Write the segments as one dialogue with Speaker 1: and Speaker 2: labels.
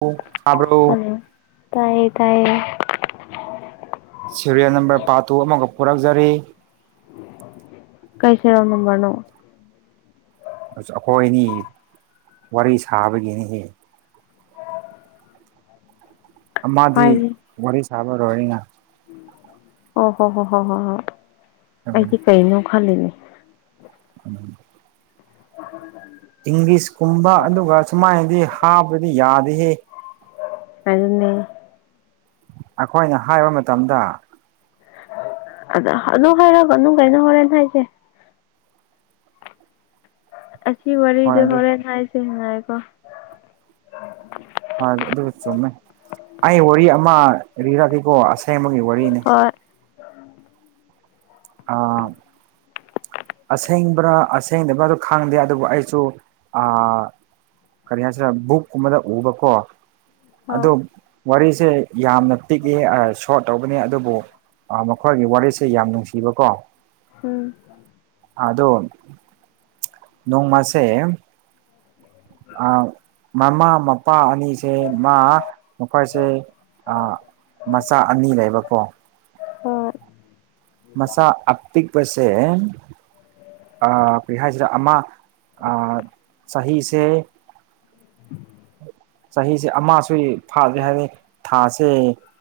Speaker 1: ꯑꯣ ꯇꯥꯕ꯭ꯔꯣ
Speaker 2: ꯍꯜꯂꯣ ꯇꯥꯏꯌꯦ ꯇꯥꯏꯌꯦ
Speaker 1: ꯁꯦꯔꯤꯌꯦꯜ ꯅꯝꯕꯔ ꯄꯥ ꯇꯨ ꯑꯃꯒ ꯄꯨꯔꯛꯖꯔꯤ
Speaker 2: ꯀꯩ ꯁꯤꯔ‌ꯦꯜ ꯅꯝꯕꯔꯅꯣ
Speaker 1: ꯑꯁ ꯑꯩꯈꯣꯏ ꯑꯅꯤ ꯋꯥꯔꯤ ꯁꯥꯕꯒꯤꯅꯤꯍꯦ ꯑꯃꯗꯤ
Speaker 2: ꯍꯥꯏꯒꯦ
Speaker 1: ꯋꯥꯔꯤ ꯁꯥꯕ ꯂ‌ꯣꯏꯌ‌ꯦꯅ
Speaker 2: ꯑꯣ ꯍꯣ ꯍꯣ ꯍꯣ ꯍꯣ ꯍꯣꯏ ꯑꯩꯗꯤ ꯀꯩꯅꯣ ꯈꯜꯂꯤꯅꯦ
Speaker 1: [unintelligible]
Speaker 2: [unintelligible]
Speaker 1: ꯏꯪꯂꯤꯁꯀꯨꯝꯕ ꯑꯗꯨꯒ ꯁꯨꯃꯥꯏꯅꯗꯤ ꯍꯥꯞꯄꯗꯤ ꯌꯥꯗꯦꯍꯦ
Speaker 2: ꯑꯗꯨꯅꯦ
Speaker 1: ꯑꯩꯈꯣꯏꯅ ꯍꯥꯏꯕ ꯃꯇꯝꯗ
Speaker 2: ꯑꯗ ꯍꯅ ꯍꯥꯏꯔꯛꯀꯅꯣ ꯀꯩꯅꯣ ꯍꯣꯔꯦꯟ ꯍꯥꯏꯁꯦ ꯁꯤ
Speaker 1: ꯍꯣꯏ
Speaker 2: ꯋꯥꯔꯤꯗꯤ
Speaker 1: ꯑꯗꯨ
Speaker 2: ꯍꯣꯔꯦꯟ ꯍꯥꯏꯁꯦ ꯉꯥꯏꯈꯣ
Speaker 1: ꯍ ꯑꯗꯨ ꯆꯨꯝꯃꯦ ꯑꯩ ꯋꯥꯔꯤ ꯑꯃ ꯂꯤꯔꯛꯒꯦꯀꯣ ꯑꯁꯦꯡꯕꯒꯤ ꯋꯥꯔꯤꯅꯤ
Speaker 2: ꯍꯣꯏ
Speaker 1: ꯑ ꯑꯁꯦꯡꯕ꯭ꯔꯥ ꯑꯁꯦꯡꯗꯕ꯭ꯔꯥ ꯈꯪꯗꯦ ꯑꯗꯨꯕꯨ ꯑꯩꯁꯨ ꯑꯥ ꯀꯔꯤ ꯍꯥꯏꯁꯤꯔ ꯕꯨꯛ ꯀꯨꯝꯕꯗ ꯎꯕꯀꯣ
Speaker 2: ꯍꯣꯏ
Speaker 1: ꯑꯗꯨꯝ ꯋꯥꯔꯤꯁꯦ ꯌꯥꯝꯅ ꯄꯤꯛꯏ ꯑꯥ ꯁꯣꯔꯠ ꯇꯧꯕꯅꯤ ꯑꯗꯨꯕꯨ ꯃꯈꯣꯏꯒꯤ ꯋꯥꯔꯤꯁꯦ ꯌꯥꯝ ꯅꯨꯡꯁꯤꯕꯀꯣ
Speaker 2: ꯎꯝ
Speaker 1: ꯑ ꯑꯗꯣ ꯅꯣꯡꯃꯁꯦ ꯑꯥ ꯃꯃꯥ ꯃꯄꯥ ꯑꯅꯤꯁꯦ ꯃꯥ ꯃꯈꯣꯏꯁꯦ ꯃꯆꯥ ꯑꯅꯤ ꯂꯩꯕꯀꯣ
Speaker 2: ꯍꯣꯏ
Speaker 1: ꯃꯁꯥ ꯑꯄꯤꯛꯄꯁꯦ ꯑꯥ ꯀꯔꯤ ꯍꯥꯏꯁꯤꯔ ꯑꯃ ꯆꯍꯤꯁꯦ ꯆꯍꯤꯁꯦ ꯑꯃꯁꯨ ꯐꯥꯗ꯭ꯔꯤ ꯍꯥꯏꯗꯤ ꯊꯥꯁꯦ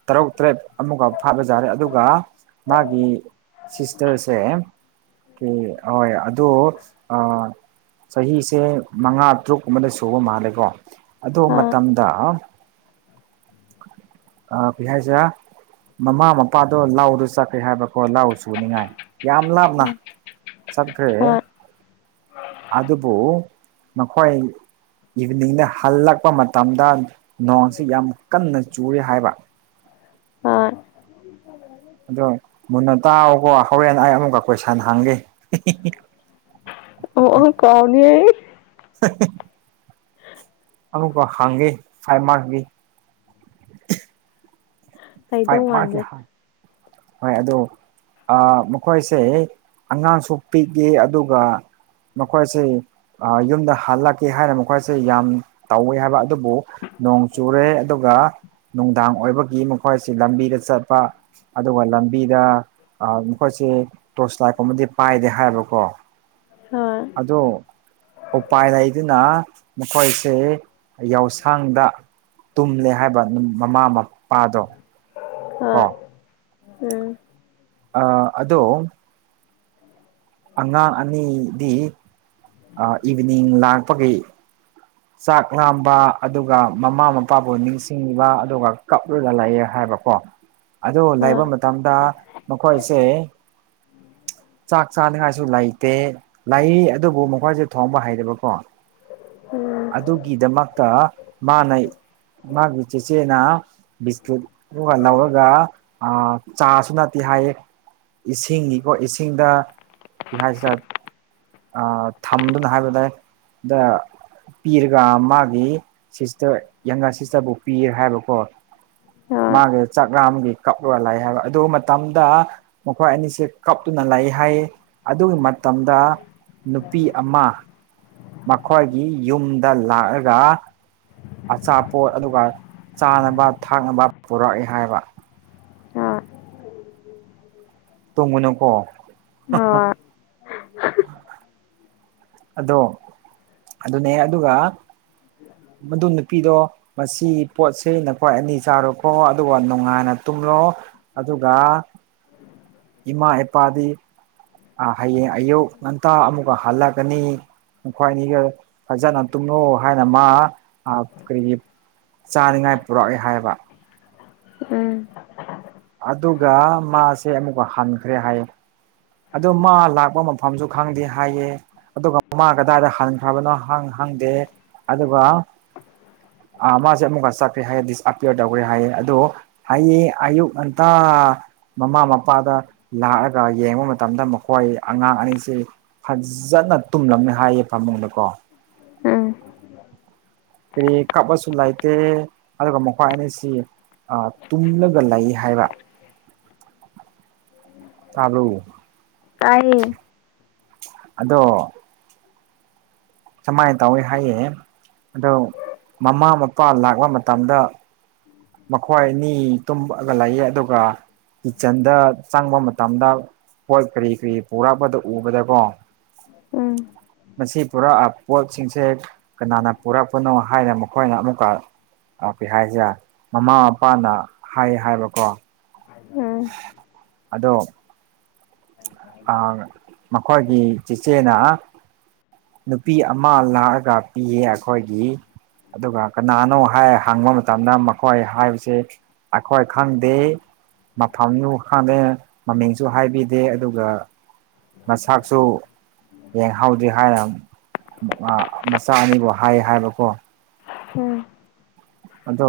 Speaker 1: ꯇꯔꯨꯛ ꯇꯔꯦꯠ ꯑꯃꯒ ꯐꯥꯕ ꯌꯥꯔꯦ ꯑꯗꯨꯒ ꯃꯥꯒꯤ ꯁꯤꯁꯇꯔꯁꯦ ꯍꯣꯏ ꯑꯗꯣ ꯑꯥ ꯆꯍꯤꯁꯦ ꯃꯉꯥ ꯇꯔꯨꯛꯀꯨꯝꯕꯗ ꯁꯨꯕ ꯃꯥꯜꯂꯦꯀꯣ ꯑꯗꯨ
Speaker 2: ꯍꯣꯏ
Speaker 1: ꯃꯇꯝꯗ ꯑꯥ ꯀꯩ ꯍꯥꯏꯁꯤꯔ ꯃꯃꯥ ꯃꯄꯥꯗꯣ ꯂꯥꯎꯗꯣ ꯆꯠꯈꯔꯦ ꯍꯥꯏꯕꯀꯣ ꯂꯥꯎ ꯁꯨꯅꯤꯡꯉꯥꯏ ꯌꯥꯝ ꯂꯞꯅ
Speaker 2: ꯎꯝ
Speaker 1: ꯆꯠꯈꯔꯦ
Speaker 2: ꯍꯣꯏ
Speaker 1: ꯑꯗꯨꯕꯨ ꯃꯈꯣꯏ ꯏꯚꯤꯅꯤꯡꯗ ꯍꯜꯂꯛꯄ ꯃꯇꯝꯗ ꯅꯣꯡꯁꯤ ꯌꯥꯝ ꯀꯟꯅ ꯆꯨꯔꯦ ꯍꯥꯏꯕ
Speaker 2: ꯍꯣꯏ
Speaker 1: ꯑꯗꯣ ꯃꯨꯟꯅ ꯇꯥꯎꯑꯣꯀꯣ ꯍꯣꯔꯦꯟ ꯑꯩ ꯑꯃꯨꯛꯀ ꯀꯣꯏ ꯁꯟ ꯍꯥꯡꯒꯦ
Speaker 2: ꯑꯣ ꯑꯣ ꯀꯥꯎꯅꯤ
Speaker 1: ꯑꯗꯨꯀꯣ ꯍꯥꯡꯒꯦ ꯐꯥꯏꯚ ꯃꯥꯛꯒꯤ ꯐꯏꯞ
Speaker 2: ꯍꯩꯗꯧ
Speaker 1: ꯃꯥꯛ ꯀꯤ
Speaker 2: ꯃꯥꯟꯗꯦ
Speaker 1: ꯍꯡ ꯍꯣꯏ ꯑꯗꯣ ꯃꯈꯣꯏꯁꯦ ꯑꯉꯥꯡꯁꯨ ꯄꯤꯛꯏ ꯑꯗꯨꯒ ꯃꯈꯣꯏꯁꯦ ꯌꯨꯝꯗ ꯍꯜꯂꯛꯀꯦ ꯍꯥꯏꯅ ꯃꯈꯣꯏꯁꯦ ꯌꯥꯝ ꯇꯧꯋꯦ ꯍꯥꯏꯕ ꯑꯗꯨꯕꯨ ꯅꯣꯡ ꯆꯨꯔꯦ ꯑꯗꯨꯒ ꯅꯨꯡꯗꯥꯡ ꯑꯣꯏꯕꯒꯤ ꯃꯈꯣꯏꯁꯤ ꯂꯝꯕꯤꯗ ꯆꯠꯄ ꯑꯗꯨꯒ ꯂꯝꯕꯤꯗ ꯑ ꯃꯈꯣꯏꯁꯦ ꯇꯣꯁ ꯂꯥꯏꯠ ꯀꯨꯝꯕꯗꯤ ꯄꯥꯏꯗꯦ ꯍꯥꯏꯕꯀꯣ
Speaker 2: ꯍꯣꯏ
Speaker 1: ꯑꯗꯣ ꯎꯄꯥꯏ ꯂꯩꯗꯨꯅ ꯃꯈꯣꯏꯁꯦ ꯌꯥꯎꯁꯪꯗ ꯇꯨꯝꯂꯦ ꯍꯥꯏꯕ ꯃꯃꯥ ꯃꯄꯥꯗꯣ
Speaker 2: ꯑ
Speaker 1: ꯀꯣ
Speaker 2: ꯎꯝ
Speaker 1: ꯑ ꯑꯗꯣ ꯑꯉꯥꯡ ꯑꯅꯤꯗꯤ ꯏꯚꯤꯅꯤꯡ ꯂꯥꯛꯄꯒꯤ ꯆꯥꯛ ꯂꯥꯝꯕ ꯑꯗꯨꯒ ꯃꯃꯥ ꯃꯄꯥꯕꯨ ꯅꯤꯡꯁꯤꯡꯕ ꯑꯗꯨꯒ ꯀꯞꯔꯒ ꯂꯩꯌꯦ ꯍꯥꯏꯕꯀꯣ ꯑꯗꯨ
Speaker 2: ꯍꯣꯏ
Speaker 1: ꯂꯩꯕ ꯃꯇꯝꯗ ꯃꯈꯣꯏꯁꯦ ꯆꯥꯛ ꯆꯥꯅꯤꯡꯉꯥꯏꯁꯨ ꯂꯩꯇꯦ ꯂꯩ ꯑꯗꯨꯕꯨ ꯃꯈꯣꯏꯁꯨ ꯊꯣꯡꯕ ꯍꯩꯗꯕꯀꯣ
Speaker 2: ꯎꯝ
Speaker 1: ꯑꯗꯨꯒꯤꯗꯃꯛꯇ ꯃꯥꯅ ꯃꯥꯒꯤ ꯆꯦꯆꯦꯅ ꯕꯤꯁꯀꯨꯠ ꯑꯗꯨꯒ ꯂꯧꯔꯒ ꯆꯥꯁꯨ ꯅꯠꯇꯦ ꯍꯥꯏꯌꯦ ꯏꯁꯤꯡꯅꯤꯀꯣ ꯏꯁꯤꯡꯗ ꯍꯥꯏꯁꯤꯗ ꯊꯝꯗꯨꯅ ꯍꯥꯏꯕꯗꯏ ꯑꯗ ꯄꯤꯔꯒ ꯃꯥꯒꯤ ꯁꯤꯁꯇꯔ ꯌꯥꯒꯥꯥꯟ ꯁꯤꯁꯇꯔꯕꯨ ꯄꯤꯔꯦ ꯍꯥꯏꯕꯀꯣ ꯃꯥꯒꯤ ꯆꯥꯛꯂꯥꯝꯒꯤ ꯀꯞꯂ ꯂꯛꯑꯦ ꯍꯥꯏꯕ ꯑꯗꯨ ꯃꯇꯝꯗ ꯃꯈꯣꯏ ꯑꯅꯤꯁꯦ ꯀꯞꯇꯨꯅ ꯂꯥꯛꯑꯦ ꯍꯥꯏ ꯑꯗꯨꯒꯤ ꯃꯇꯝꯗ ꯅꯨꯄꯤ ꯑꯃ ꯃꯈꯣꯏꯒꯤ ꯌꯨꯝꯗ ꯂꯥꯛꯑꯒ ꯑꯆꯥꯄꯣꯠ ꯑꯗꯨꯒ ꯆꯥꯅꯕ ꯊꯛꯅꯕ ꯄꯨꯔꯛꯑ ꯍꯥꯏꯕ
Speaker 2: ꯍꯣꯏ
Speaker 1: ꯇꯣꯡꯒꯉꯨꯀꯣ
Speaker 2: ꯍꯣꯢ
Speaker 1: ꯑꯗꯣ ꯑꯗꯨꯅꯦ ꯑꯗꯨꯒ ꯃꯗꯨ ꯅꯨꯄꯤꯗꯣ ꯃꯁꯤ ꯄꯣꯠꯁꯦ ꯅꯈ꯭ꯣꯏ ꯑꯅꯤ ꯆꯥꯔꯣꯀꯣ ꯑꯗꯨꯒ ꯅꯨꯡꯉꯥꯏꯅ ꯇꯨꯝꯂꯣ ꯑꯗꯨꯒ ꯏꯃꯥ ꯏꯄꯥꯗꯤ ꯑ ꯍꯌꯦꯡ ꯑꯌꯨꯛ ꯉꯟꯇ ꯑꯃꯨꯛꯀ ꯍꯜꯂꯛꯒꯅꯤ ꯈ꯭ꯋꯥꯏꯅꯤꯒ ꯐꯖꯅ ꯇꯨꯝꯂꯣ ꯍꯥꯏꯅ ꯃꯥ ꯀꯔꯤꯒꯤ ꯆꯥꯅꯤꯡꯉꯥꯏ ꯄꯨꯔꯛꯑ ꯍꯥꯏꯕ
Speaker 2: ꯎꯝ
Speaker 1: ꯑꯗꯨꯒ ꯃꯥꯁꯦ ꯑꯃꯨꯛꯀ ꯍꯟꯈ꯭ꯔꯦ ꯍꯥꯏꯌꯦ ꯑꯗꯣ ꯃꯥ ꯂꯥꯛꯄ ꯃꯐꯝꯁꯨ ꯈꯪꯗꯦ ꯍꯥꯏꯌꯦ ꯑꯗꯨꯒ ꯃꯃꯥ ꯀꯗꯥꯏꯗ ꯍꯟꯈ꯭ꯔꯕꯅꯣ ꯍꯪ ꯍꯪꯗꯦ ꯑꯗꯨꯒ ꯃꯥꯁꯦ ꯑꯃꯨꯛꯀ ꯆꯠ꯭ꯔꯦ ꯍꯥꯏꯌꯦ ꯗꯤꯁꯑꯄꯤꯌꯔ ꯇꯧꯈ꯭ꯔꯦ ꯍꯥꯏꯌꯦ ꯑꯗꯣ ꯍꯌꯦꯡ ꯑꯌꯨꯛ ꯉꯟꯇꯥ ꯃꯃꯥ ꯃꯄꯥꯗ ꯂꯥꯛꯑꯒ ꯌꯦꯡꯕ ꯃꯇꯝꯗ ꯃꯈꯣꯏ ꯑꯉꯥꯡ ꯑꯅꯤꯁꯀꯦ ꯐꯖꯅ ꯇꯨꯝꯂꯝꯃꯦ ꯍꯥꯏꯌꯦ ꯐꯃꯨꯡꯗ ꯀꯣ
Speaker 2: ꯎꯝ
Speaker 1: ꯀꯔꯤ ꯀꯞꯄꯁꯨ ꯂꯩꯇꯦ ꯑꯗꯨꯒ ꯃꯈꯣꯏ ꯑꯅꯤꯁꯤ ꯑ ꯇꯨꯝꯂꯒ ꯂꯩ ꯍꯥꯏꯕ ꯇꯕ꯭ꯔꯣ
Speaker 2: ꯇꯥꯏꯌꯦ
Speaker 1: ꯑꯗꯣ ꯁꯨꯃꯥꯏꯅ ꯇꯧꯋꯦ ꯍꯥꯏꯌꯦ ꯑꯗꯣ ꯃꯃꯥ ꯃꯄꯥ ꯂꯥꯛꯄ ꯃꯇꯝꯗ ꯃꯈꯣꯏ ꯑꯅꯤ ꯇꯨꯝꯑꯒ ꯂꯩꯌꯦ ꯑꯗꯨꯒ ꯀꯤꯠꯆꯟꯗ ꯆꯪꯕ ꯃꯇꯝꯗ ꯄꯣꯠ ꯀꯔꯤ ꯀꯔꯤ ꯄꯨꯔꯛꯄꯗ ꯎꯕꯗꯀꯣ
Speaker 2: ꯎꯝ
Speaker 1: ꯃꯁꯤ ꯄꯨꯔꯛꯑ ꯄꯣꯠꯁꯤꯡꯁꯦ ꯀꯅꯥꯅ ꯄꯨꯔꯛꯄꯅꯣ ꯍꯥꯏꯅ ꯃꯈꯣꯏꯅ ꯑꯃꯨꯛꯀ ꯀꯩꯍꯥꯏꯖꯤꯔꯦ ꯃꯃꯥ ꯃꯄꯥꯅ ꯍꯥꯏ ꯍꯥꯏꯕꯀꯣ
Speaker 2: ꯎꯝ
Speaker 1: ꯑꯗꯣ ꯑꯥ ꯃꯈꯣꯏꯒꯤ ꯆꯦꯆꯦꯅ ꯅꯨꯄꯤ ꯑꯃ ꯂꯥꯛꯑꯒ ꯄꯤꯌꯦ ꯑꯩꯈꯣꯏꯒꯤ ꯑꯗꯨꯒ ꯀꯅꯥꯅꯣ ꯍꯥꯏ ꯍꯪꯕ ꯃꯇꯝꯗ ꯃꯈꯣꯏ ꯍꯥꯏꯕꯁꯦ ꯑꯩꯈꯣꯏ ꯈꯪꯗꯦ ꯃꯐꯝꯗꯨ ꯈꯪꯗꯦ ꯃꯃꯤꯡꯁꯨ ꯍꯥꯏꯕꯤꯗꯦ ꯑꯗꯨꯒ ꯃꯁꯥꯛꯁꯨ ꯌꯦꯡꯍꯥꯎꯗꯦ ꯍꯥꯏꯅ ꯃꯆꯥ ꯑꯅꯤꯕꯨ ꯍꯥꯏ ꯍꯥꯏꯕꯀꯣ
Speaker 2: ꯎꯝ
Speaker 1: ꯑꯗꯣ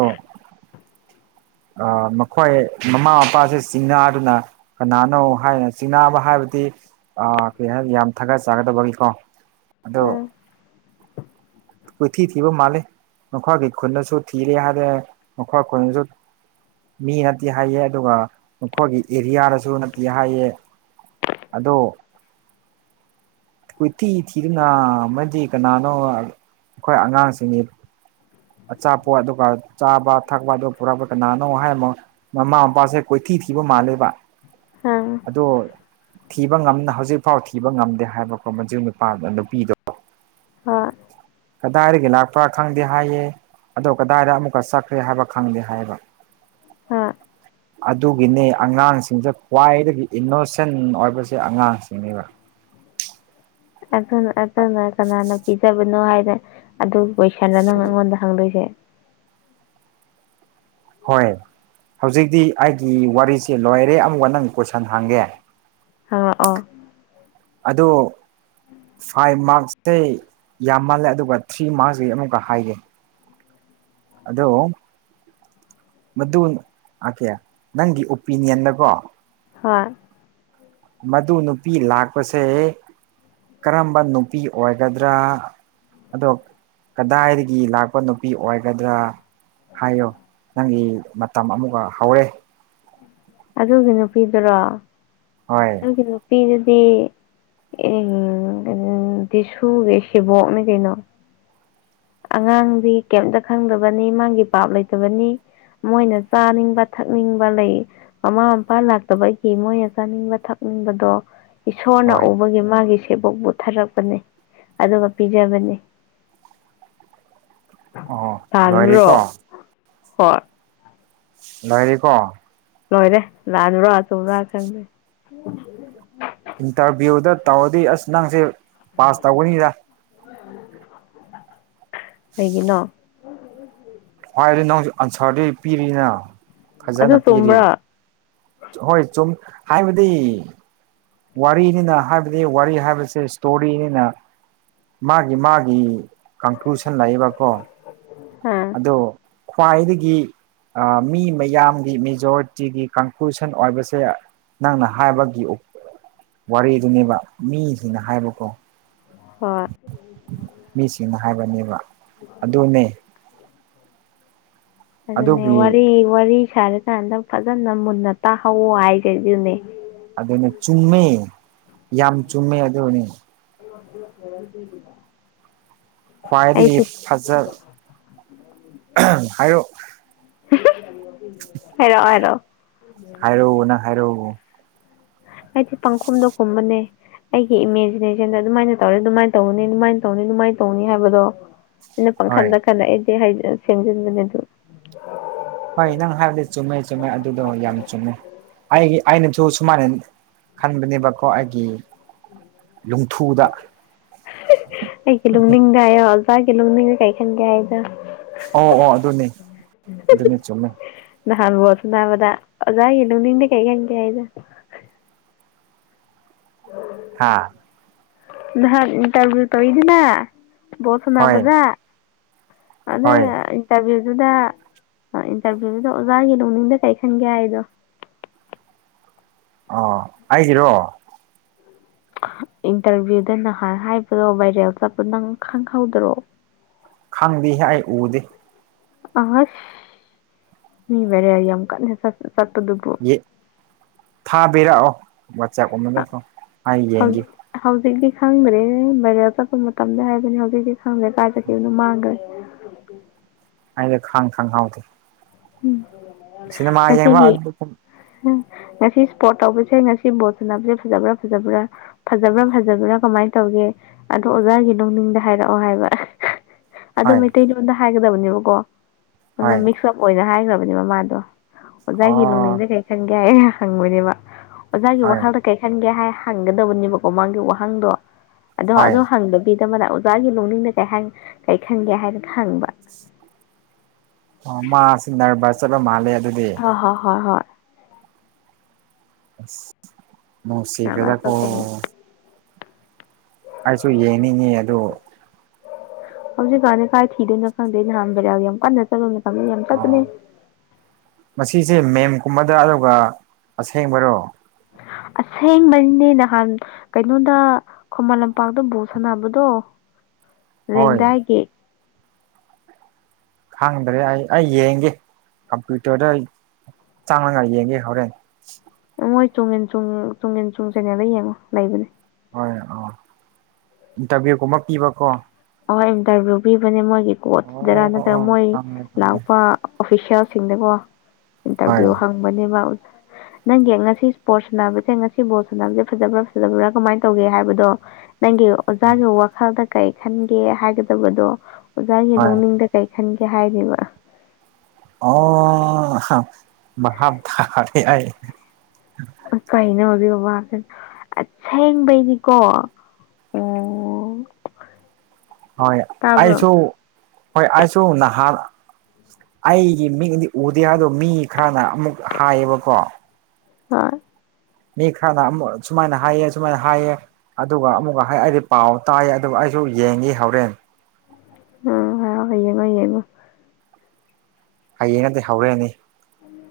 Speaker 1: ꯑ ꯃꯈꯣꯏ ꯃꯃꯥ ꯃꯄꯥꯁꯦ ꯆꯤꯡꯅꯥꯗꯨꯅ ꯀꯅꯥꯅꯣ ꯍꯥꯏꯅ ꯆꯤꯡꯅꯥꯕ ꯍꯥꯏꯕꯗꯤ ꯑ ꯀꯩ ꯍꯥꯏꯅꯤ ꯌꯥꯝ ꯊꯥꯒꯠꯆꯥꯒꯗꯧꯕꯒꯤꯀꯣ ꯑꯣ
Speaker 2: ꯎꯝ
Speaker 1: ꯀꯣꯏꯊꯤ ꯊꯤꯕ ꯃꯥꯜꯂꯤ ꯃꯈꯣꯏꯒꯤ ꯈꯨꯅꯁꯨ ꯊꯤꯔꯦ ꯍꯥꯏꯔꯦ ꯃꯈꯣꯏ ꯈꯨꯟꯅꯁꯨ ꯃꯤ ꯅꯠꯇꯦ ꯍꯥꯏꯌꯦ ꯑꯗꯨꯒ ꯃꯈꯣꯏꯒꯤ ꯑꯦꯔꯤꯌꯥꯗꯁꯨ ꯅꯠꯇꯦ ꯍꯥꯏꯌꯦ ꯑꯗꯣ ꯀꯠꯇꯤ ꯆꯤꯔꯅ ꯃꯃꯦꯗꯤ ꯀꯅꯥꯅꯣ ꯑꯩꯈꯣꯏ ꯑꯉꯥꯡꯁꯤꯡꯅꯤ ꯑꯆꯥꯄꯣꯠ ꯑꯗꯨꯒ ꯆꯥꯕ ꯊꯛꯄ ꯑꯗꯨꯒ ꯄꯨꯔ ꯀꯅꯥꯅꯣ ꯍꯥꯏꯔꯃꯣ ꯃꯃꯥ ꯃꯄꯥꯁꯦ ꯀꯣꯏꯊꯤ ꯊꯤꯕ ꯃꯥꯜꯂꯦꯕ
Speaker 2: ꯑꯝ
Speaker 1: ꯑꯗꯣ ꯊꯤꯕ ꯉꯝꯅ ꯍꯧꯖꯤꯛꯐꯥꯎ ꯊꯤꯕ ꯉꯝꯗꯦ ꯍꯥꯏꯕꯀꯣ ꯃ ꯅꯨꯄꯥ ꯅꯨꯄꯤꯗꯣ
Speaker 2: ꯑꯥ
Speaker 1: ꯀꯗꯥꯏꯗꯒꯤ ꯂꯥꯛꯄ꯭ꯔꯥ ꯈꯪꯗꯦ ꯍꯥꯏꯌꯦꯦ ꯑꯗꯣ ꯀꯗꯥꯏꯗ ꯑꯃꯨꯛꯀ ꯆꯠꯈ꯭ꯔꯦ ꯍꯥꯏꯕ ꯈꯪꯗꯦ ꯍꯥꯏꯕ
Speaker 2: ꯍꯥꯥ
Speaker 1: [inaudible] ꯑꯗꯨꯒꯤꯅꯦ ꯑꯉꯥꯡꯁꯤꯡꯁꯦ ꯈ꯭ꯋꯥꯏꯗꯒꯤ ꯏꯅꯣꯁꯦꯟ ꯑꯣꯏꯕꯁꯦ ꯑꯉꯥꯡꯁꯤꯡꯅꯦꯕ
Speaker 2: ꯑꯅ ꯀꯅꯥꯅ ꯄꯤꯖꯕꯅꯣ ꯍꯥꯏꯅ ꯑꯗꯨ ꯀꯣꯏꯁꯟꯂ ꯅꯪ ꯑꯩꯉꯣꯟꯗ ꯍꯪꯗꯣꯏꯁꯦ
Speaker 1: ꯍꯣꯏ ꯍꯧꯖꯤꯛꯇꯤ ꯑꯩꯒꯤ ꯋꯥꯔꯤꯁꯦ ꯂꯣꯏꯔꯦ ꯑꯃꯨꯛꯀ ꯅꯪ ꯀꯣꯏꯁꯟ ꯍꯥꯡꯒꯦ
Speaker 2: ꯍꯥꯥ ꯑ
Speaker 1: ꯑꯗꯣ ꯐꯥꯏꯚ ꯃꯥꯔꯛꯁꯁꯦ ꯌꯥꯝ ꯃꯥꯜꯂꯦ ꯑꯗꯨꯒ ꯊ꯭ꯔꯤ ꯃꯥꯔꯛꯁꯀꯤ ꯑꯃꯨꯛꯀ ꯍꯥꯏꯒꯦ ꯑꯗꯣ ꯃꯗꯨꯀꯦ ꯅꯪꯒꯤ ꯑꯣꯄꯤꯅꯤꯌꯟꯗꯀꯣ
Speaker 2: ꯍꯣꯏ
Speaker 1: ꯃꯗꯨ ꯅꯨꯄꯤ ꯂꯥꯛꯄꯁꯦ ꯀꯔꯝꯕ ꯅꯨꯄꯤ ꯑꯣꯏꯒꯗ꯭ꯔꯥ ꯑꯗꯣ ꯀꯗꯥꯏꯗꯒꯤ ꯂꯥꯛꯄ ꯅꯨꯄꯤ ꯑꯣꯏꯒꯗ꯭ꯔꯥ ꯍꯥꯏꯌꯣ ꯅꯪꯒꯤ ꯃꯇꯝ ꯑꯃꯨꯛꯒ ꯍꯧꯔꯦ
Speaker 2: ꯑꯗꯨꯒꯤ ꯅꯨꯄꯤꯗꯨꯔꯣ
Speaker 1: ꯍ
Speaker 2: ꯑꯗꯨꯒꯤ ꯅꯨꯄꯤꯗꯨꯗꯤ ꯑꯦ ꯑꯗꯨꯗꯤ ꯁꯨꯒꯦ ꯁꯤꯦꯕꯣꯛꯝꯃꯦ ꯀꯩꯅꯣ ꯑꯉꯥꯡꯗꯤ ꯀꯩꯝꯇ ꯈꯪꯗꯕꯅꯤ ꯃꯥꯥꯡꯒꯤ ꯄꯥꯞ ꯂꯩꯇꯕꯅꯤ ꯃꯣꯏꯅ ꯆꯥꯅꯤꯡꯕ ꯊꯛꯅꯤꯡꯕ ꯂꯩ ꯃꯃꯥ ꯃꯄꯥ ꯂꯥꯛꯇꯕꯒꯤ ꯃꯣꯏꯅ ꯆꯥꯅꯤꯡꯕ ꯊꯛꯅꯤꯡꯕꯗꯣ ꯏꯁꯣꯔꯅ
Speaker 1: ꯍꯣꯏ
Speaker 2: ꯎꯕꯒꯤ ꯃꯥꯒꯤ ꯁꯦꯕꯣꯛꯄꯨ ꯊꯥꯔꯛꯄꯅꯦ ꯑꯗꯨꯒ ꯄꯤꯖꯕꯅꯤ
Speaker 1: ꯑꯣ
Speaker 2: ꯇꯥꯜ꯭ꯔꯣ
Speaker 1: ꯂꯣꯏꯔꯦꯀꯣ
Speaker 2: ꯍ
Speaker 1: ꯅꯣꯏꯅꯤ ꯀꯣ
Speaker 2: ꯂꯣꯏꯔꯦ ꯂꯥꯜꯂꯨꯔꯣ ꯑꯆꯨꯔꯥ ꯈꯪꯗꯦ
Speaker 1: ꯏꯟꯇꯔꯚꯤꯌꯨꯗ ꯇꯧꯔꯗꯤ ꯑꯁ ꯅꯪꯁꯦ ꯄꯥꯁ ꯇꯧꯒꯅꯤꯗ
Speaker 2: ꯑꯩꯒꯤ ꯅ
Speaker 1: ꯍꯣꯏ ꯑꯗꯨ ꯅꯪꯁꯨ ꯑꯟꯁꯔꯗꯨ ꯄꯤꯔꯤꯅ
Speaker 2: ꯑꯗꯨ
Speaker 1: ꯐꯖꯅ ꯄꯤꯔꯤ
Speaker 2: ꯆꯨꯝꯕ꯭ꯔꯣ
Speaker 1: ꯍꯣꯏ ꯆꯨꯝ ꯍꯥꯏꯕꯗꯤ ꯋꯥꯔꯤꯅꯤꯅ ꯍꯥꯏꯕꯗꯤ ꯋꯥꯔꯤ ꯍꯥꯏꯕꯁꯦ ꯏꯁꯇꯣꯔꯤꯅꯤꯅ ꯃꯥꯒꯤ ꯃꯥꯒꯤ ꯀꯟꯀ꯭ꯂꯨꯁꯟ ꯂꯏꯕꯀꯣ
Speaker 2: ꯑꯥ
Speaker 1: ꯑꯗꯣ ꯈ꯭ꯋꯥꯏꯗꯒꯤ ꯃꯤ ꯃꯌꯥꯝꯒꯤ ꯃꯦꯖꯣꯔꯤꯇꯤꯒꯤ ꯀꯟꯀ꯭ꯂꯨꯁꯟ ꯑꯣꯏꯕꯁꯦ ꯅꯪꯅ ꯍꯥꯏꯕꯒꯤ ꯋꯥꯔꯤꯗꯨꯅꯦꯕ ꯃꯤꯁꯤꯡꯅ ꯍꯥꯏꯕꯀꯣ
Speaker 2: ꯍ
Speaker 1: ꯃꯤꯁꯤꯡꯅ ꯍꯥꯏꯕꯅꯦꯕ ꯑꯗꯨꯅꯦ
Speaker 2: ꯑꯗꯨꯅꯦ
Speaker 1: ꯑꯗꯨꯒꯤ
Speaker 2: ꯋꯥꯔꯤ ꯋꯥꯔꯤ ꯁꯥꯔꯀꯥꯟꯗ ꯐꯖꯅ ꯃꯨꯟꯅ ꯇꯥꯍꯧꯋ ꯍꯥꯏꯈꯗꯨꯅꯦ
Speaker 1: ꯑꯗꯨꯅꯦ ꯆꯨꯝꯃꯦ ꯌꯥꯝ ꯆꯨꯝꯃꯦ ꯑꯗꯨꯅꯦ
Speaker 2: [unintelligible]
Speaker 1: ꯈ꯭ꯋꯥꯏꯗꯒꯤ
Speaker 2: ꯑꯩꯁꯨ
Speaker 1: ꯐꯖ ꯍꯥꯏꯌꯣ
Speaker 2: ꯍꯥꯏꯔꯣꯛ ꯍꯥꯏꯔꯣ
Speaker 1: ꯍꯥꯏꯔꯣ ꯅꯪ ꯍꯥꯏꯔꯣ
Speaker 2: ꯑꯩꯗꯤ ꯄꯥꯡꯈꯨꯝꯗ ꯈꯨꯝꯕꯅꯦ ꯑꯩꯒꯤ ꯏꯃꯦꯖꯤꯅꯦꯁꯟꯗ ꯑꯗꯨꯃꯥꯏꯅ ꯇꯧꯔꯦ ꯑꯗꯨꯃꯥꯏꯅ ꯇꯧꯒꯅꯤ ꯗꯨꯃꯥꯏꯅ ꯇꯧꯅꯤ ꯗꯨꯃꯥꯏꯅ ꯇꯧꯅꯤ ꯍꯥꯏꯕꯗꯣ ꯑꯩꯅ
Speaker 1: ꯍꯣꯏ
Speaker 2: ꯄꯥꯡꯈꯟꯗ ꯈꯟꯗ ꯑꯩꯗꯤ ꯁꯦꯝꯖꯤꯟꯕꯅꯦ ꯑꯗꯨ
Speaker 1: ꯍꯣꯏ ꯅꯪ ꯍꯥꯏꯕꯗꯣ ꯆꯨꯝꯃꯦ ꯆꯨꯝꯃꯦ ꯑꯗꯨꯗꯣ ꯌꯥꯝ ꯆꯨꯝꯃꯦ ꯑꯩꯒꯤ ꯑꯩꯅꯁꯨ ꯁꯨꯃꯥꯏꯅ ꯈꯟꯕꯅꯦꯕꯀꯣ ꯑꯩꯒꯤ
Speaker 2: [inaudible]
Speaker 1: ꯂꯨꯡꯊꯨꯗꯥ
Speaker 2: ꯑꯩꯒꯤ ꯂꯨꯝꯅꯤꯡꯗ ꯍꯥꯏꯌꯣ ꯑꯜꯀꯥꯒꯤ ꯂꯨꯝꯅꯤꯡ ꯀꯩ ꯈꯟꯒꯦ ꯍꯥꯏꯗꯣ
Speaker 1: ꯑꯣ ꯑꯣ ꯑꯗꯨꯅꯦ ꯑꯗꯨꯅꯤ ꯆꯨꯝꯃꯦ
Speaker 2: ꯅꯍꯥꯟ ꯕꯣꯜ ꯁꯥꯅꯕꯗ ꯑꯣꯖꯥꯒꯤ ꯂꯨꯡꯅꯤꯡꯗꯤ ꯀꯩ ꯍꯪꯒꯦ ꯍꯥꯢꯗꯣ
Speaker 1: ꯍꯥꯥ
Speaker 2: ꯅꯍꯥꯟ ꯏꯟꯇꯔꯚꯌꯨ ꯇꯧꯏꯗꯅ ꯕꯣꯜ
Speaker 1: ꯍꯣꯏ
Speaker 2: ꯁꯥꯟꯅꯕꯖꯦ [unintelligible]
Speaker 1: ꯍꯣꯏ
Speaker 2: ꯇꯔꯚꯤꯌꯨꯗꯨꯗ ꯏꯟꯇꯔꯚꯤꯌꯨꯗꯨꯗ ꯑꯣꯖꯥꯒꯤ ꯅꯣꯡꯅꯤꯡꯗ ꯀꯩ ꯈꯟꯒꯦ ꯍꯥꯏꯗꯣ
Speaker 1: ꯑ ꯑꯩꯒꯤꯔꯣ
Speaker 2: ꯏꯟꯇꯔꯚꯤꯌꯨꯗ ꯅꯍꯥꯟ ꯍꯥꯏꯕꯗꯣ ꯚꯥꯏꯔꯦꯜ ꯆꯠꯄ ꯅꯪ ꯈꯪꯍꯧꯗꯔꯣ
Speaker 1: ꯈꯪꯗꯦꯍꯦ ꯑꯩ ꯎꯗꯦ
Speaker 2: ꯑꯁ ꯃꯤ ꯚꯥꯏꯔꯦꯜ ꯌꯥꯝ ꯀꯟꯅ ꯆꯠꯄꯗꯨꯕꯨ
Speaker 1: ꯌꯦ ꯊꯥꯕꯤꯔꯛꯑꯣ ꯋꯥꯆꯦꯞ ꯀꯨꯝꯕꯗꯀꯣ ꯑꯩ ꯌꯦꯡꯒꯦ
Speaker 2: ꯍꯧꯖꯤꯛ ꯍꯧꯖꯤꯛꯇꯤ ꯈꯪꯗ꯭ꯔꯦ ꯚꯥꯏꯔꯦꯜ ꯆꯠꯄ ꯃꯇꯝꯗ ꯍꯥꯏꯕꯅꯦ ꯍꯧꯖꯤꯛꯇꯤ ꯈꯪꯗ꯭ꯔꯦ ꯀꯥꯏ ꯆꯠꯈꯤꯕꯅꯣ ꯃꯥꯡꯒꯔꯦ
Speaker 1: ꯑꯩꯅ ꯈꯥꯡ ꯈꯪꯍꯥꯎꯗꯦ
Speaker 2: ꯎꯝ
Speaker 1: ꯁꯤꯅꯦꯃꯥ ꯌꯦꯡꯕ ꯑꯗꯨ
Speaker 2: ꯎꯝ ꯉꯁꯤ ꯏꯁꯄꯣꯔꯠ ꯇꯧꯕꯁꯦ ꯉꯁꯤ ꯕꯣꯜ ꯁꯥꯟꯅꯕꯁꯦ ꯐꯖꯕ꯭ꯔꯥ ꯐꯖꯕ꯭ꯔꯥ ꯐꯖꯕ꯭ꯔꯥ ꯐꯖꯕ꯭ꯔꯥ ꯀꯃꯥꯏ ꯇꯧꯒꯦ ꯑꯗꯣ ꯑꯣꯖꯥꯒꯤ ꯅꯣꯡꯅꯤꯡꯗ ꯍꯥꯏꯔꯛꯑꯣ ꯍꯥꯏꯕ ꯑꯗꯨ
Speaker 1: ꯍꯣꯏ
Speaker 2: ꯃꯩꯇꯩꯂꯣꯟꯗ ꯍꯥꯏꯒꯗꯕꯅꯦꯕꯀꯣ ꯑꯗꯨ
Speaker 1: ꯍꯣꯏ
Speaker 2: ꯃꯤꯛꯁ ꯑꯞ ꯑꯣꯏꯅ ꯍꯥꯏꯒꯔꯕꯅꯦꯕ ꯃꯥꯗꯣ ꯑꯣꯖꯥꯒꯤ
Speaker 1: ꯑꯣ
Speaker 2: ꯂꯣꯡꯅꯤꯡꯗ ꯀꯩ ꯈꯟꯒꯦ ꯍꯥꯏ ꯍꯪꯕꯅꯦꯕ ꯑꯣꯖꯥꯒꯤ
Speaker 1: ꯍꯣꯏ
Speaker 2: ꯋꯥꯈꯜꯗ ꯀꯩ ꯈꯟꯒꯦ ꯍꯥꯏ ꯍꯪꯒꯗꯕꯅꯦꯕꯀꯣ ꯃꯥꯒꯤ ꯋꯥꯍꯪꯗꯣ ꯑꯗꯣ
Speaker 1: ꯍꯣꯏ
Speaker 2: ꯑꯗꯨ ꯍꯪꯗꯦ ꯕꯤꯗ ꯑꯃꯅ ꯑꯣꯖꯥꯒꯤ ꯂꯣꯡꯅꯤꯡꯗ ꯀꯩ ꯍꯥꯏ ꯀꯩ ꯈꯟꯒꯦ ꯍꯥꯏꯅ ꯍꯪꯕ
Speaker 1: ꯑꯥ ꯃꯥꯁꯦ ꯅꯔꯕꯁ ꯆꯠꯂ ꯃꯥꯂꯦ ꯑꯗꯨꯗꯤ
Speaker 2: ꯑ ꯍꯣꯏ ꯍꯣꯏ ꯍꯣꯏ
Speaker 1: ꯑꯁ
Speaker 2: ꯅꯥꯕ
Speaker 1: ꯅꯨꯡꯁꯤꯈꯔ꯭ꯦꯗꯀꯣ
Speaker 2: ꯆꯠꯇꯣꯏꯅꯦ
Speaker 1: ꯑꯩꯁꯨ ꯌꯦꯡꯅꯤꯡꯉꯤ ꯑꯗꯨ
Speaker 2: ꯍꯧꯖꯤꯛꯀꯥꯟꯗꯤ ꯀꯥꯏ ꯊꯤꯗꯣꯏꯅꯣ ꯈꯪꯗꯦ ꯅꯍꯥꯟ ꯕꯥꯏꯔꯦꯜ ꯌꯥꯝ ꯀꯟꯅ ꯆꯠꯄ ꯃꯇꯝꯗꯤ ꯌꯥꯝ ꯆꯠꯄꯅꯦ
Speaker 1: ꯃꯁꯤ ꯖꯦ ꯃꯦꯝ ꯀꯨꯝꯕꯗ ꯑꯗꯨꯒ ꯑꯁꯦꯡꯕꯔꯣ
Speaker 2: ꯑꯁꯦꯡꯕꯩꯅꯦ ꯅꯍꯥꯟ ꯀꯩꯅꯣꯗ ꯈꯨꯃꯟ ꯂꯝꯄꯥꯛꯇ ꯕꯣꯜ ꯁꯥꯟꯅꯕꯗꯣ
Speaker 1: [inaudible]
Speaker 2: ꯔꯦꯡꯗꯥꯏꯒꯤ
Speaker 1: ꯈꯥꯡꯗ꯭ꯔꯦ ꯑꯩ ꯑꯩ ꯌꯦꯡꯒꯦ ꯀꯝꯄ꯭ꯌꯨꯇꯔꯗ ꯆꯪꯔꯒ ꯌꯦꯡꯒꯦ ꯍꯣꯔꯦꯟ
Speaker 2: ꯃꯣꯏ ꯆꯨꯡꯉꯤꯟ ꯆꯨꯡ ꯆꯨꯡꯉꯤꯟ ꯆꯨꯡ ꯆꯦꯅꯦꯜꯗ ꯌꯦꯡꯉꯣ ꯂꯩꯕꯅꯦ
Speaker 1: ꯍꯣꯏ ꯑꯥ ꯏꯟꯇꯔꯚꯌꯨꯒꯨꯝꯕ ꯄꯤꯕꯀꯣ
Speaker 2: ꯍꯣꯏ ꯏꯟꯇꯔꯚꯤꯌꯨ ꯄꯤꯕꯅꯦ ꯃꯣꯏꯒꯤ ꯀꯣꯆꯗꯔꯥ
Speaker 1: ꯑꯣ
Speaker 2: ꯅꯠꯇ꯭ꯔ
Speaker 1: ꯑꯣ
Speaker 2: ꯃꯣꯏ
Speaker 1: ꯈꯪꯉꯦ ꯈꯪꯉꯦ
Speaker 2: ꯂꯥꯛꯄ ꯑꯣꯐꯤꯁꯦꯜꯁꯤꯡꯗꯀꯣ
Speaker 1: ꯍꯣꯏ
Speaker 2: ꯏꯟꯇꯔꯚꯤꯌꯨ ꯍꯪꯕꯅꯦꯕ ꯅꯪꯒꯤ ꯉꯁꯤ ꯏꯁꯄꯣꯔꯠꯁ ꯁꯥꯟꯅꯕꯁꯦ ꯉꯁꯤ ꯕꯣꯜ ꯁꯥꯟꯅꯕꯁꯦ ꯐꯖꯕ꯭ꯔꯥ ꯐꯖꯕ꯭ꯔꯥ ꯀꯃꯥꯏ ꯇꯧꯒꯦ ꯍꯥꯏꯕꯗꯣ ꯅꯪꯒꯤ ꯑꯣꯖꯥꯒꯤ ꯋꯥꯈꯜꯗ ꯀꯔꯤ ꯈꯟꯒꯦ ꯍꯥꯏꯒꯗꯕꯗꯣ ꯑꯣꯖꯥꯒꯤ
Speaker 1: ꯍꯣꯏ
Speaker 2: ꯂꯧꯅꯤꯡꯗ ꯀꯩ ꯈꯟꯒꯦ ꯍꯥꯏꯔꯤꯕ
Speaker 1: ꯑꯣ [unintelligible]
Speaker 2: ꯑ ꯀꯩꯅꯣ ꯍꯧꯖꯤꯛ ꯕꯕꯥꯁ ꯑꯁꯦꯡꯕꯩꯗꯤꯀꯣ ꯑꯣ ꯑꯣ
Speaker 1: ꯍꯣꯏ ꯑꯩꯁꯨ ꯍꯣꯏ ꯑꯩꯁꯨ ꯅꯍꯥꯥꯟ ꯑꯩꯒꯤ ꯃꯤꯗꯤ ꯎꯗꯤꯌꯥꯗꯣ ꯃꯤ ꯈꯔꯅ ꯑꯃꯨꯛ ꯍꯥꯏꯌꯦꯕꯀꯣ
Speaker 2: ꯍꯣꯏ
Speaker 1: ꯃꯤ ꯈꯔꯅ ꯑꯃꯨꯛ ꯁꯨꯃꯥꯏꯅ ꯍꯥꯏꯌꯦ ꯁꯨꯃꯥꯏꯅ ꯍꯥꯏꯌꯦ ꯑꯗꯨꯒ ꯑꯃꯨꯛꯀ ꯍꯥꯏ ꯑꯩꯗꯤ ꯄꯥꯎ ꯇꯥꯏ ꯑꯗꯨꯒ ꯑꯩꯁꯨ ꯌꯦꯡꯉꯤ ꯍꯣꯔꯦꯟ
Speaker 2: ꯎ ꯍ ꯍꯌꯦꯡꯉ ꯌꯦꯡꯉꯣ
Speaker 1: ꯍꯌꯦꯡꯩꯅꯗꯤ ꯍꯧꯔꯛꯑꯅꯤ
Speaker 2: ꯎꯝ